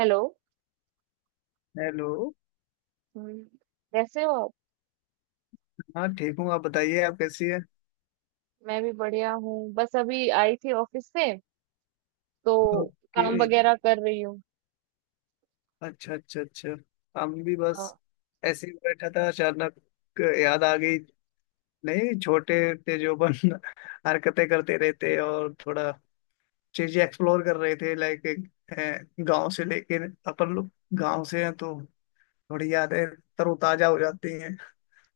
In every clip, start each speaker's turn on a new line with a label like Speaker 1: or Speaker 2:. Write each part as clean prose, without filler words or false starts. Speaker 1: Hello.
Speaker 2: Hello.
Speaker 1: हम्म, कैसे हो आप?
Speaker 2: हाँ ठीक हूँ। आप बताइए आप कैसी है।
Speaker 1: मैं भी बढ़िया हूँ। बस अभी आई थी ऑफिस से तो काम
Speaker 2: ओके।
Speaker 1: वगैरह कर रही हूँ।
Speaker 2: अच्छा, अच्छा, अच्छा। हम भी
Speaker 1: हाँ।
Speaker 2: बस ऐसे ही बैठा था, अचानक याद आ गई। नहीं, छोटे थे जो अपन हरकतें करते रहते, और थोड़ा चीजें एक्सप्लोर कर रहे थे लाइक गांव से। लेकिन अपन लोग गांव से हैं तो थोड़ी यादें तरोताजा हो जाती हैं।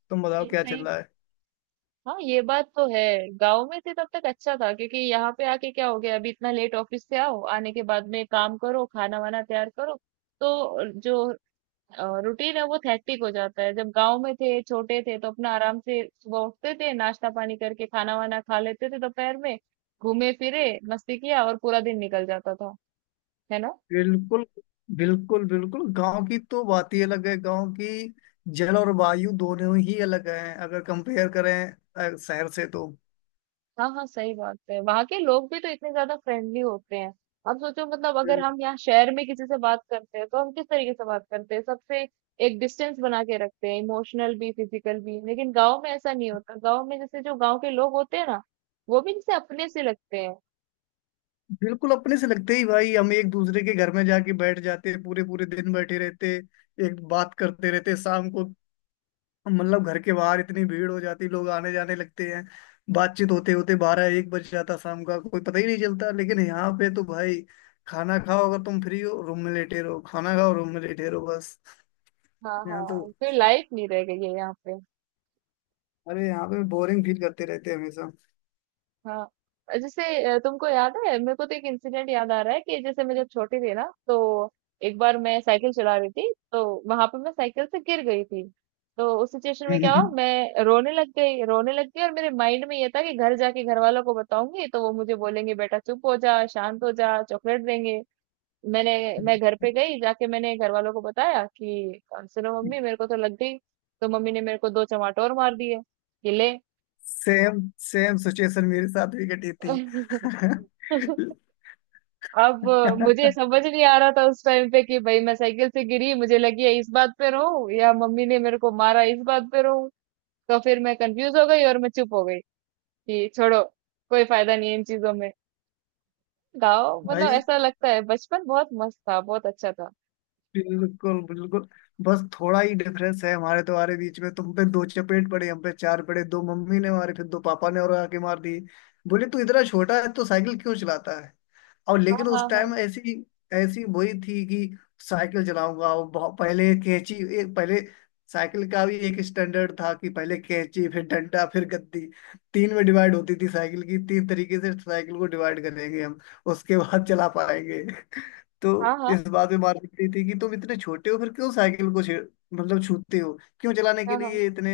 Speaker 2: तुम बताओ
Speaker 1: नहीं,
Speaker 2: क्या चल
Speaker 1: सही।
Speaker 2: रहा है।
Speaker 1: हाँ, ये बात तो है। गांव में थे तब तक अच्छा था, क्योंकि यहाँ पे आके क्या हो गया, अभी इतना लेट ऑफिस से आओ, आने के बाद में काम करो, खाना वाना तैयार करो, तो जो रूटीन है वो थैक्टिक हो जाता है। जब गांव में थे छोटे थे, तो अपना आराम से सुबह उठते थे, नाश्ता पानी करके खाना वाना खा लेते थे, दोपहर में घूमे फिरे मस्ती किया, और पूरा दिन निकल जाता था। है ना।
Speaker 2: बिल्कुल, बिल्कुल, बिल्कुल। गांव की तो बात ही अलग है। गांव की जल और वायु दोनों ही अलग हैं अगर कंपेयर करें शहर से तो।
Speaker 1: हाँ, हाँ, सही बात है। वहाँ के लोग भी तो इतने ज्यादा फ्रेंडली होते हैं। अब सोचो, मतलब अगर
Speaker 2: बिल-
Speaker 1: हम यहाँ शहर में किसी से बात करते हैं तो हम किस तरीके से बात करते हैं, सबसे एक डिस्टेंस बना के रखते हैं, इमोशनल भी फिजिकल भी। लेकिन गांव में ऐसा नहीं होता। गांव में जैसे जो गांव के लोग होते हैं ना, वो भी जैसे अपने से लगते हैं।
Speaker 2: बिल्कुल अपने से लगते ही, भाई। हम एक दूसरे के घर में जाके बैठ जाते, पूरे पूरे दिन बैठे रहते, एक बात करते रहते। शाम को, मतलब घर के बाहर इतनी भीड़ हो जाती, लोग आने जाने लगते हैं। बातचीत होते होते बारह एक बज जाता, शाम का कोई पता ही नहीं चलता। लेकिन यहाँ पे तो भाई, खाना खाओ अगर तुम फ्री हो रूम में लेटे रहो, खाना खाओ रूम में लेटे रहो बस।
Speaker 1: हाँ,
Speaker 2: यहाँ तो,
Speaker 1: हाँ, कोई लाइफ नहीं रह गई है यहाँ पे।
Speaker 2: अरे यहाँ पे बोरिंग फील करते रहते हैं हमेशा।
Speaker 1: हाँ, जैसे तुमको याद है, मेरे को तो एक इंसिडेंट याद आ रहा है कि जैसे मैं जब छोटी थी ना, तो एक बार मैं साइकिल चला रही थी, तो वहां पे मैं साइकिल से गिर गई थी। तो उस सिचुएशन में क्या
Speaker 2: हम्म।
Speaker 1: हुआ, मैं रोने लग गई, रोने लग गई, और मेरे माइंड में ये था कि घर जाके घर वालों को बताऊंगी तो वो मुझे बोलेंगे बेटा चुप हो जा, शांत हो जा, चॉकलेट देंगे। मैंने मैं घर पे गई, जाके मैंने घर वालों को बताया कि सुनो मम्मी, मेरे को तो लग गई, तो मम्मी ने मेरे को दो चमाटोर मार दिए, कि ले।
Speaker 2: सेम सेम सिचुएशन मेरे साथ भी घटी थी।
Speaker 1: अब मुझे समझ नहीं आ रहा था उस टाइम पे कि भाई, मैं साइकिल से गिरी, मुझे लगी है, इस बात पे रो, या मम्मी ने मेरे को मारा, इस बात पे रो। तो फिर मैं कंफ्यूज हो गई और मैं चुप हो गई कि छोड़ो, कोई फायदा नहीं है इन चीजों में। गाओ, मतलब
Speaker 2: भाई,
Speaker 1: ऐसा लगता है बचपन बहुत मस्त था, बहुत अच्छा था।
Speaker 2: बिल्कुल, बिल्कुल। बस थोड़ा ही डिफरेंस है हमारे तुम्हारे बीच में। तुम पे दो चपेट पड़े, हम पे चार पड़े। दो मम्मी ने मारे, फिर दो पापा ने और आके मार दिए। बोले तू इतना छोटा है तो साइकिल क्यों चलाता है। और
Speaker 1: हाँ,
Speaker 2: लेकिन
Speaker 1: हाँ,
Speaker 2: उस
Speaker 1: हाँ,
Speaker 2: टाइम ऐसी ऐसी वही थी कि साइकिल चलाऊंगा। और बहुत पहले कैंची, एक पहले, साइकिल का भी एक स्टैंडर्ड था कि पहले कैंची, फिर डंडा, फिर गद्दी। तीन में डिवाइड होती थी साइकिल की। तीन तरीके से साइकिल को डिवाइड करेंगे हम, उसके बाद चला पाएंगे। तो
Speaker 1: हाँ,
Speaker 2: इस बात में मार पड़ती थी कि तुम इतने छोटे हो फिर क्यों साइकिल को छेड़, मतलब छूते हो, क्यों चलाने के
Speaker 1: हाँ, हाँ, हाँ।
Speaker 2: लिए इतने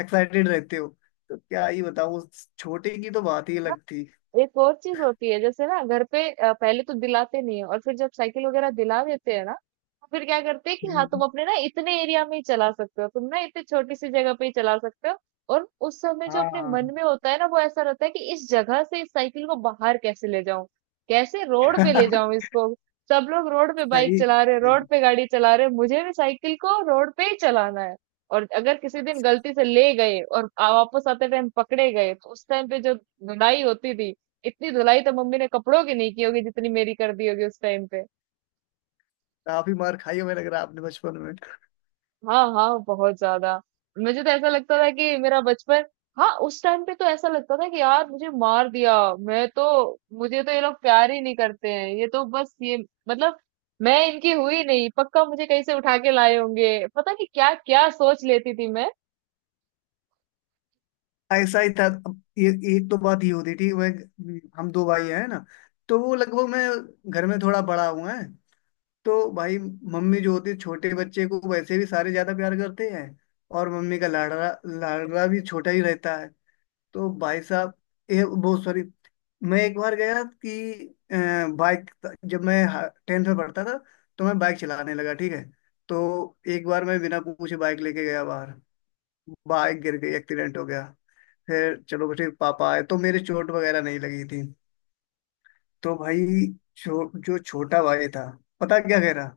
Speaker 2: एक्साइटेड रहते हो। तो क्या ही बताऊं, उस छोटे की तो बात ही अलग थी।
Speaker 1: एक और चीज होती है, जैसे ना घर पे पहले तो दिलाते नहीं है, और फिर जब साइकिल वगैरह दिला देते हैं ना, तो फिर क्या करते हैं कि हाँ तुम
Speaker 2: हम्म।
Speaker 1: अपने ना इतने एरिया में ही चला सकते हो, तुम ना इतनी छोटी सी जगह पे ही चला सकते हो। और उस समय जो अपने मन
Speaker 2: हाँ।
Speaker 1: में होता है ना, वो ऐसा रहता है कि इस जगह से इस साइकिल को बाहर कैसे ले जाऊं, कैसे रोड पे ले
Speaker 2: हाँ।
Speaker 1: जाऊं इसको। सब लोग रोड पे बाइक
Speaker 2: सही,
Speaker 1: चला रहे, रोड
Speaker 2: सही।
Speaker 1: पे गाड़ी चला रहे, मुझे भी साइकिल को रोड पे ही चलाना है। और अगर किसी दिन गलती से ले गए और वापस आते टाइम पकड़े गए, तो उस टाइम पे जो धुनाई होती थी, इतनी धुलाई तो मम्मी ने कपड़ों की नहीं की होगी जितनी मेरी कर दी होगी उस टाइम पे।
Speaker 2: काफी मार खाई है मुझे लग रहा है आपने बचपन में।
Speaker 1: हाँ, हाँ, बहुत ज्यादा। मुझे तो ऐसा लगता था कि मेरा बचपन, हाँ, उस टाइम पे तो ऐसा लगता था कि यार मुझे मार दिया। मैं तो, मुझे तो ये लोग प्यार ही नहीं करते हैं, ये तो बस ये, मतलब मैं इनकी हुई नहीं, पक्का मुझे कहीं से उठा के लाए होंगे। पता नहीं क्या क्या सोच लेती थी मैं।
Speaker 2: ऐसा ही था। अब ये, एक तो बात ये होती थी, वह हम दो भाई हैं ना, तो वो, लगभग मैं घर में थोड़ा बड़ा हुआ है। तो भाई, मम्मी जो होती है छोटे बच्चे को वैसे भी सारे ज्यादा प्यार करते हैं। और मम्मी का लाडला, लाडला भी छोटा ही रहता है। तो भाई साहब, ये बहुत, सॉरी, मैं एक बार गया कि अ, बाइक, जब मैं टेंथ में पढ़ता था तो मैं बाइक चलाने लगा, ठीक है। तो एक बार मैं बिना पूछे बाइक लेके गया बाहर। बाइक गिर गई, एक्सीडेंट हो गया। फिर चलो ठीक, पापा आए तो मेरे चोट वगैरह नहीं लगी थी। तो भाई, जो छोटा भाई था, पता क्या कह रहा,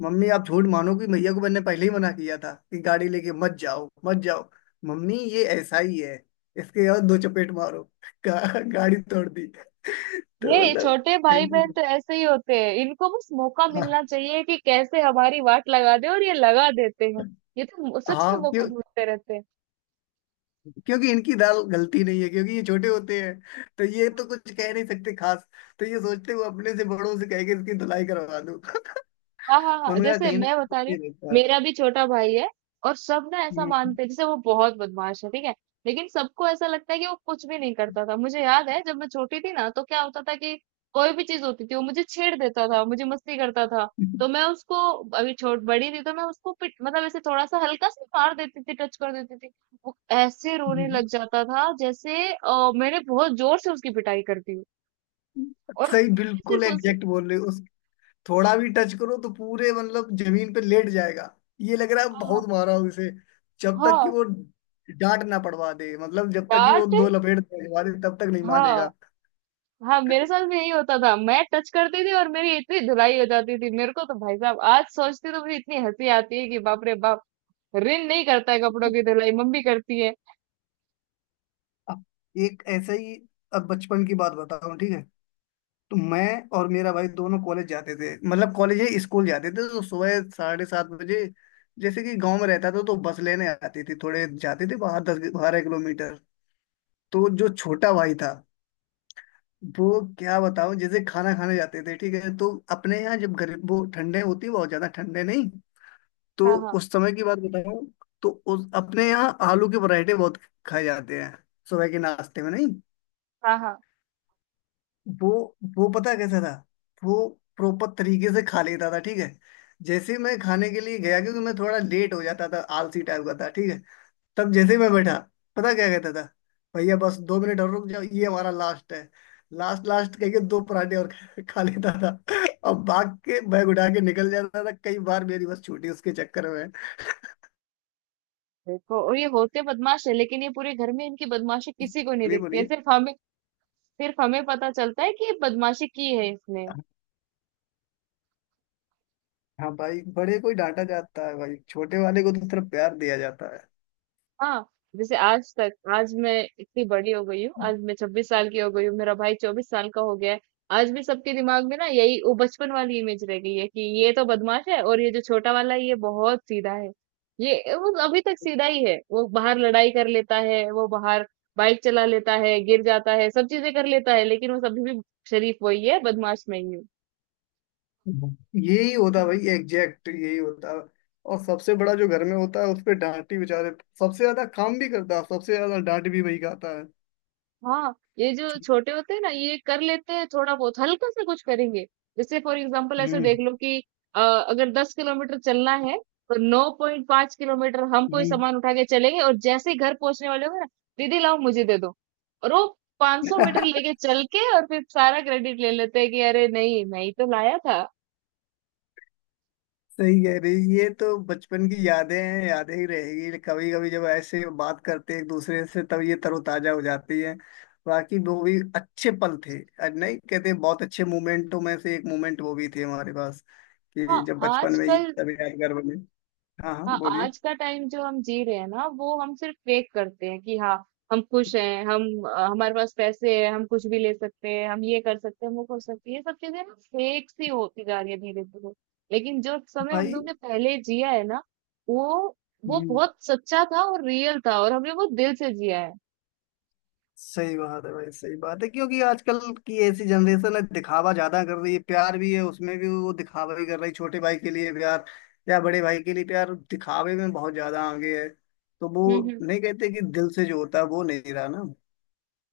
Speaker 2: मम्मी आप झूठ मानोगी, भैया को मैंने पहले ही मना किया था कि गाड़ी लेके मत जाओ, मत जाओ। मम्मी, ये ऐसा ही है, इसके और दो चपेट मारो। गाड़ी तोड़ दी। तो
Speaker 1: ये
Speaker 2: मतलब।
Speaker 1: छोटे भाई बहन
Speaker 2: कहीं-
Speaker 1: तो ऐसे ही होते हैं, इनको बस मौका
Speaker 2: हाँ।
Speaker 1: मिलना चाहिए कि कैसे हमारी वाट लगा दे, और ये लगा देते हैं। ये तो सच में
Speaker 2: हाँ,
Speaker 1: मौका
Speaker 2: क्यों।
Speaker 1: ढूंढते रहते हैं।
Speaker 2: क्योंकि इनकी दाल गलती नहीं है, क्योंकि ये छोटे होते हैं तो ये तो कुछ कह नहीं सकते खास। तो ये सोचते हुए अपने से बड़ों से कह के इसकी धुलाई करवा दूं।
Speaker 1: हाँ, हाँ, हाँ,
Speaker 2: उनका
Speaker 1: जैसे
Speaker 2: कहीं ना
Speaker 1: मैं बता रही
Speaker 2: कहीं
Speaker 1: हूँ,
Speaker 2: ये रहता है।
Speaker 1: मेरा भी छोटा भाई है, और सब ना ऐसा
Speaker 2: हम्म।
Speaker 1: मानते हैं जैसे वो बहुत बदमाश है, ठीक है। लेकिन सबको ऐसा लगता है कि वो कुछ भी नहीं करता था। मुझे याद है जब मैं छोटी थी ना, तो क्या होता था कि कोई भी चीज होती थी, वो मुझे छेड़ देता था, मुझे मस्ती करता था। तो मैं उसको, अभी छोट बड़ी थी तो मैं उसको पिट, मतलब ऐसे थोड़ा सा हल्का सा मार देती थी, टच कर देती थी। वो ऐसे रोने
Speaker 2: हम्म।
Speaker 1: लग जाता था, जैसे मैंने बहुत जोर से उसकी पिटाई कर दी हो। और
Speaker 2: सही,
Speaker 1: मैंने
Speaker 2: बिल्कुल
Speaker 1: सिर्फ उस,
Speaker 2: एग्जैक्ट बोल रहे हो। उस, थोड़ा भी टच करो तो पूरे मतलब जमीन पे लेट जाएगा। ये लग रहा है
Speaker 1: हाँ,
Speaker 2: बहुत मारा हूं इसे। जब तक कि
Speaker 1: हाँ,
Speaker 2: वो डांट ना पड़वा दे, मतलब जब तक कि वो
Speaker 1: डांट।
Speaker 2: दो लपेट लगवा दे तब तक नहीं
Speaker 1: हाँ,
Speaker 2: मानेगा।
Speaker 1: हाँ, मेरे साथ भी यही होता था, मैं टच करती थी और मेरी इतनी धुलाई हो जाती थी। मेरे को तो भाई साहब, आज सोचती तो मुझे इतनी हंसी आती है कि बाप रे बाप। रिन नहीं करता है कपड़ों की धुलाई, मम्मी करती है।
Speaker 2: अब एक ऐसा ही, अब बचपन की बात बताऊं ठीक है। तो मैं और मेरा भाई दोनों कॉलेज जाते थे, मतलब कॉलेज ही स्कूल जाते थे, तो सुबह 7:30 बजे। जैसे कि गांव में रहता था तो बस लेने आती थी, थोड़े जाते थे बाहर 10-12 किलोमीटर। तो जो छोटा भाई था, वो क्या बताऊं, जैसे खाना खाने जाते थे ठीक है। तो अपने यहाँ जब गरीब, वो ठंडे होती है, बहुत ज्यादा ठंडे नहीं। तो
Speaker 1: हाँ, हाँ,
Speaker 2: उस समय की बात बताऊं, तो उस, अपने यहाँ आलू के पराठे बहुत खाए जाते हैं सुबह के नाश्ते में, नहीं।
Speaker 1: हाँ, हाँ,
Speaker 2: वो वो पता है कैसा था, वो प्रॉपर तरीके से खा लेता था, ठीक है। जैसे ही मैं खाने के लिए गया, क्योंकि मैं थोड़ा लेट हो जाता था, आलसी टाइप का था ठीक है। तब जैसे ही मैं बैठा, पता क्या कहता था, भैया बस 2 मिनट और रुक जाओ, ये हमारा लास्ट है। लास्ट लास्ट कह के दो पराठे और खा लेता था। अब भाग के बैग उठा के निकल जाता था, कई बार मेरी बस छूटी उसके चक्कर में।
Speaker 1: देखो और ये होते बदमाश है, लेकिन ये पूरे घर में इनकी बदमाशी किसी को नहीं
Speaker 2: बोलिए,
Speaker 1: दिखती है,
Speaker 2: बोलिए।
Speaker 1: सिर्फ हमें। सिर्फ हमें पता चलता है कि ये बदमाशी की है इसने।
Speaker 2: हाँ भाई, बड़े को ही डांटा जाता है भाई, छोटे वाले को तो सिर्फ प्यार दिया जाता है।
Speaker 1: हाँ, जैसे आज तक, आज मैं इतनी बड़ी हो गई हूँ, आज मैं 26 साल की हो गई हूँ, मेरा भाई 24 साल का हो गया है। आज भी सबके दिमाग में ना यही वो बचपन वाली इमेज रह गई है कि ये तो बदमाश है, और ये जो छोटा वाला है ये बहुत सीधा है। ये वो अभी तक सीधा ही है, वो बाहर लड़ाई कर लेता है, वो बाहर बाइक चला लेता है, गिर जाता है, सब चीजें कर लेता है, लेकिन वो सभी भी शरीफ वही है, बदमाश मैं ही
Speaker 2: यही होता भाई,
Speaker 1: हूँ।
Speaker 2: एग्जैक्ट यही होता। और सबसे बड़ा जो घर में होता है उस पे डांट ही, बेचारे सबसे ज्यादा काम भी करता है, सबसे ज्यादा डांट भी वही खाता है।
Speaker 1: हाँ, ये जो छोटे होते हैं ना, ये कर लेते हैं, थोड़ा बहुत हल्का सा कुछ करेंगे। जैसे फॉर एग्जांपल ऐसे
Speaker 2: हम्म,
Speaker 1: देख लो कि, अगर 10 किलोमीटर चलना है, तो 9.5 किलोमीटर हम कोई
Speaker 2: हम्म।
Speaker 1: सामान उठा के चलेंगे, और जैसे ही घर पहुंचने वाले होंगे ना, दीदी लाओ मुझे दे दो, और वो 500 मीटर लेके चल के, और फिर सारा क्रेडिट ले लेते हैं कि अरे नहीं मैं ही तो लाया था।
Speaker 2: सही कह रही, ये तो बचपन की यादें हैं, यादें ही रहेगी। कभी कभी जब ऐसे बात करते हैं एक दूसरे से, तब ये तरोताजा हो जाती है। बाकी वो भी अच्छे पल थे, और नहीं कहते हैं, बहुत अच्छे मोमेंटों में से एक मोमेंट वो भी थे हमारे पास,
Speaker 1: हाँ,
Speaker 2: कि जब बचपन में ये
Speaker 1: आजकल।
Speaker 2: सब यादगार बने। हाँ, हाँ,
Speaker 1: हाँ,
Speaker 2: बोलिए।
Speaker 1: आज का टाइम जो हम जी रहे हैं ना, वो हम सिर्फ फेक करते हैं कि हाँ हम खुश हैं, हम हमारे पास पैसे हैं, हम कुछ भी ले सकते हैं, हम ये कर सकते हैं, हम वो कर सकते हैं, ये सब चीजें ना फेक सी होती जा रही है धीरे धीरे। लेकिन जो समय हम
Speaker 2: भाई।
Speaker 1: लोग ने पहले जिया है ना, वो वो
Speaker 2: हम्म।
Speaker 1: बहुत सच्चा था और रियल था, और हमने वो दिल से जिया है।
Speaker 2: सही बात है भाई, सही बात है, क्योंकि आजकल की ऐसी जनरेशन है, दिखावा ज्यादा कर रही है, प्यार भी है उसमें, भी वो दिखावा भी कर रही है, छोटे भाई के लिए प्यार या बड़े भाई के लिए प्यार दिखावे में बहुत ज्यादा आगे है, तो वो
Speaker 1: हम्म,
Speaker 2: नहीं कहते कि दिल से जो होता है वो नहीं रहा ना।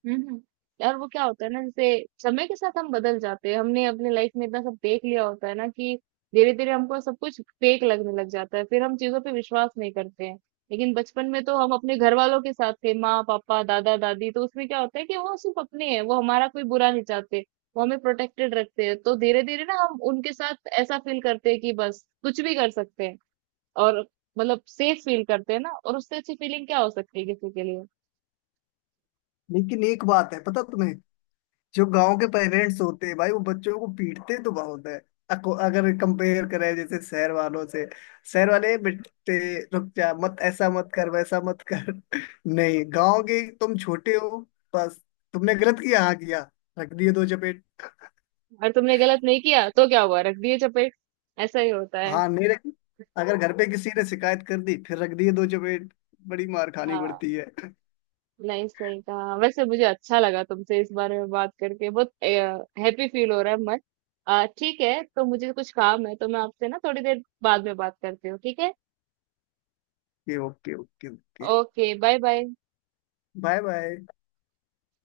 Speaker 1: हुँ। यार वो क्या होता है ना, जैसे समय के साथ हम बदल जाते हैं। हमने अपनी लाइफ में इतना सब देख लिया होता है ना कि धीरे-धीरे हमको सब कुछ फेक लगने लग जाता है। फिर हम चीज़ों पे विश्वास नहीं करते हैं। लेकिन बचपन में तो हम अपने घरवालों के साथ थे, माँ-पापा, दादा-दादी, तो उसमें क्या होता है कि वो सिर्फ़ अपने हैं, वो हमारा कोई बुरा नहीं चाहते। वो हमें प्रोटेक्टेड रखते हैं। तो धीरे-धीरे ना हम उनके साथ ऐसा फ़ील करते हैं कि बस कुछ भी कर सकते हैं, और मतलब सेफ फ़ील करते हैं ना, और उससे अच्छी फ़ीलिंग क्या हो सकती है किसी के लिए?
Speaker 2: लेकिन एक बात है पता तुम्हें, जो गांव के पेरेंट्स होते हैं भाई, वो बच्चों को पीटते तो बहुत है। अगर कंपेयर करें जैसे शहर वालों से। शहर वाले, बेटे रुक जा, मत ऐसा मत कर, वैसा मत कर। नहीं, गांव के, तुम छोटे हो बस, तुमने गलत किया, हाँ किया, रख दिए दो चपेट।
Speaker 1: और तुमने गलत नहीं किया तो क्या हुआ, रख दिए चपेट। ऐसा ही होता है।
Speaker 2: हाँ, नहीं रखी। अगर घर पे किसी ने शिकायत कर दी फिर रख दिए दो चपेट। बड़ी मार खानी
Speaker 1: हाँ,
Speaker 2: पड़ती है।
Speaker 1: नहीं सही कहा, वैसे मुझे अच्छा लगा तुमसे इस बारे में बात करके, बहुत हैप्पी फील हो रहा है मन। ठीक है, तो मुझे कुछ काम है, तो मैं आपसे ना थोड़ी देर बाद में बात करती हूँ, ठीक है।
Speaker 2: Okay, okay. Okay, okay.
Speaker 1: Okay, bye bye.
Speaker 2: Bye, bye.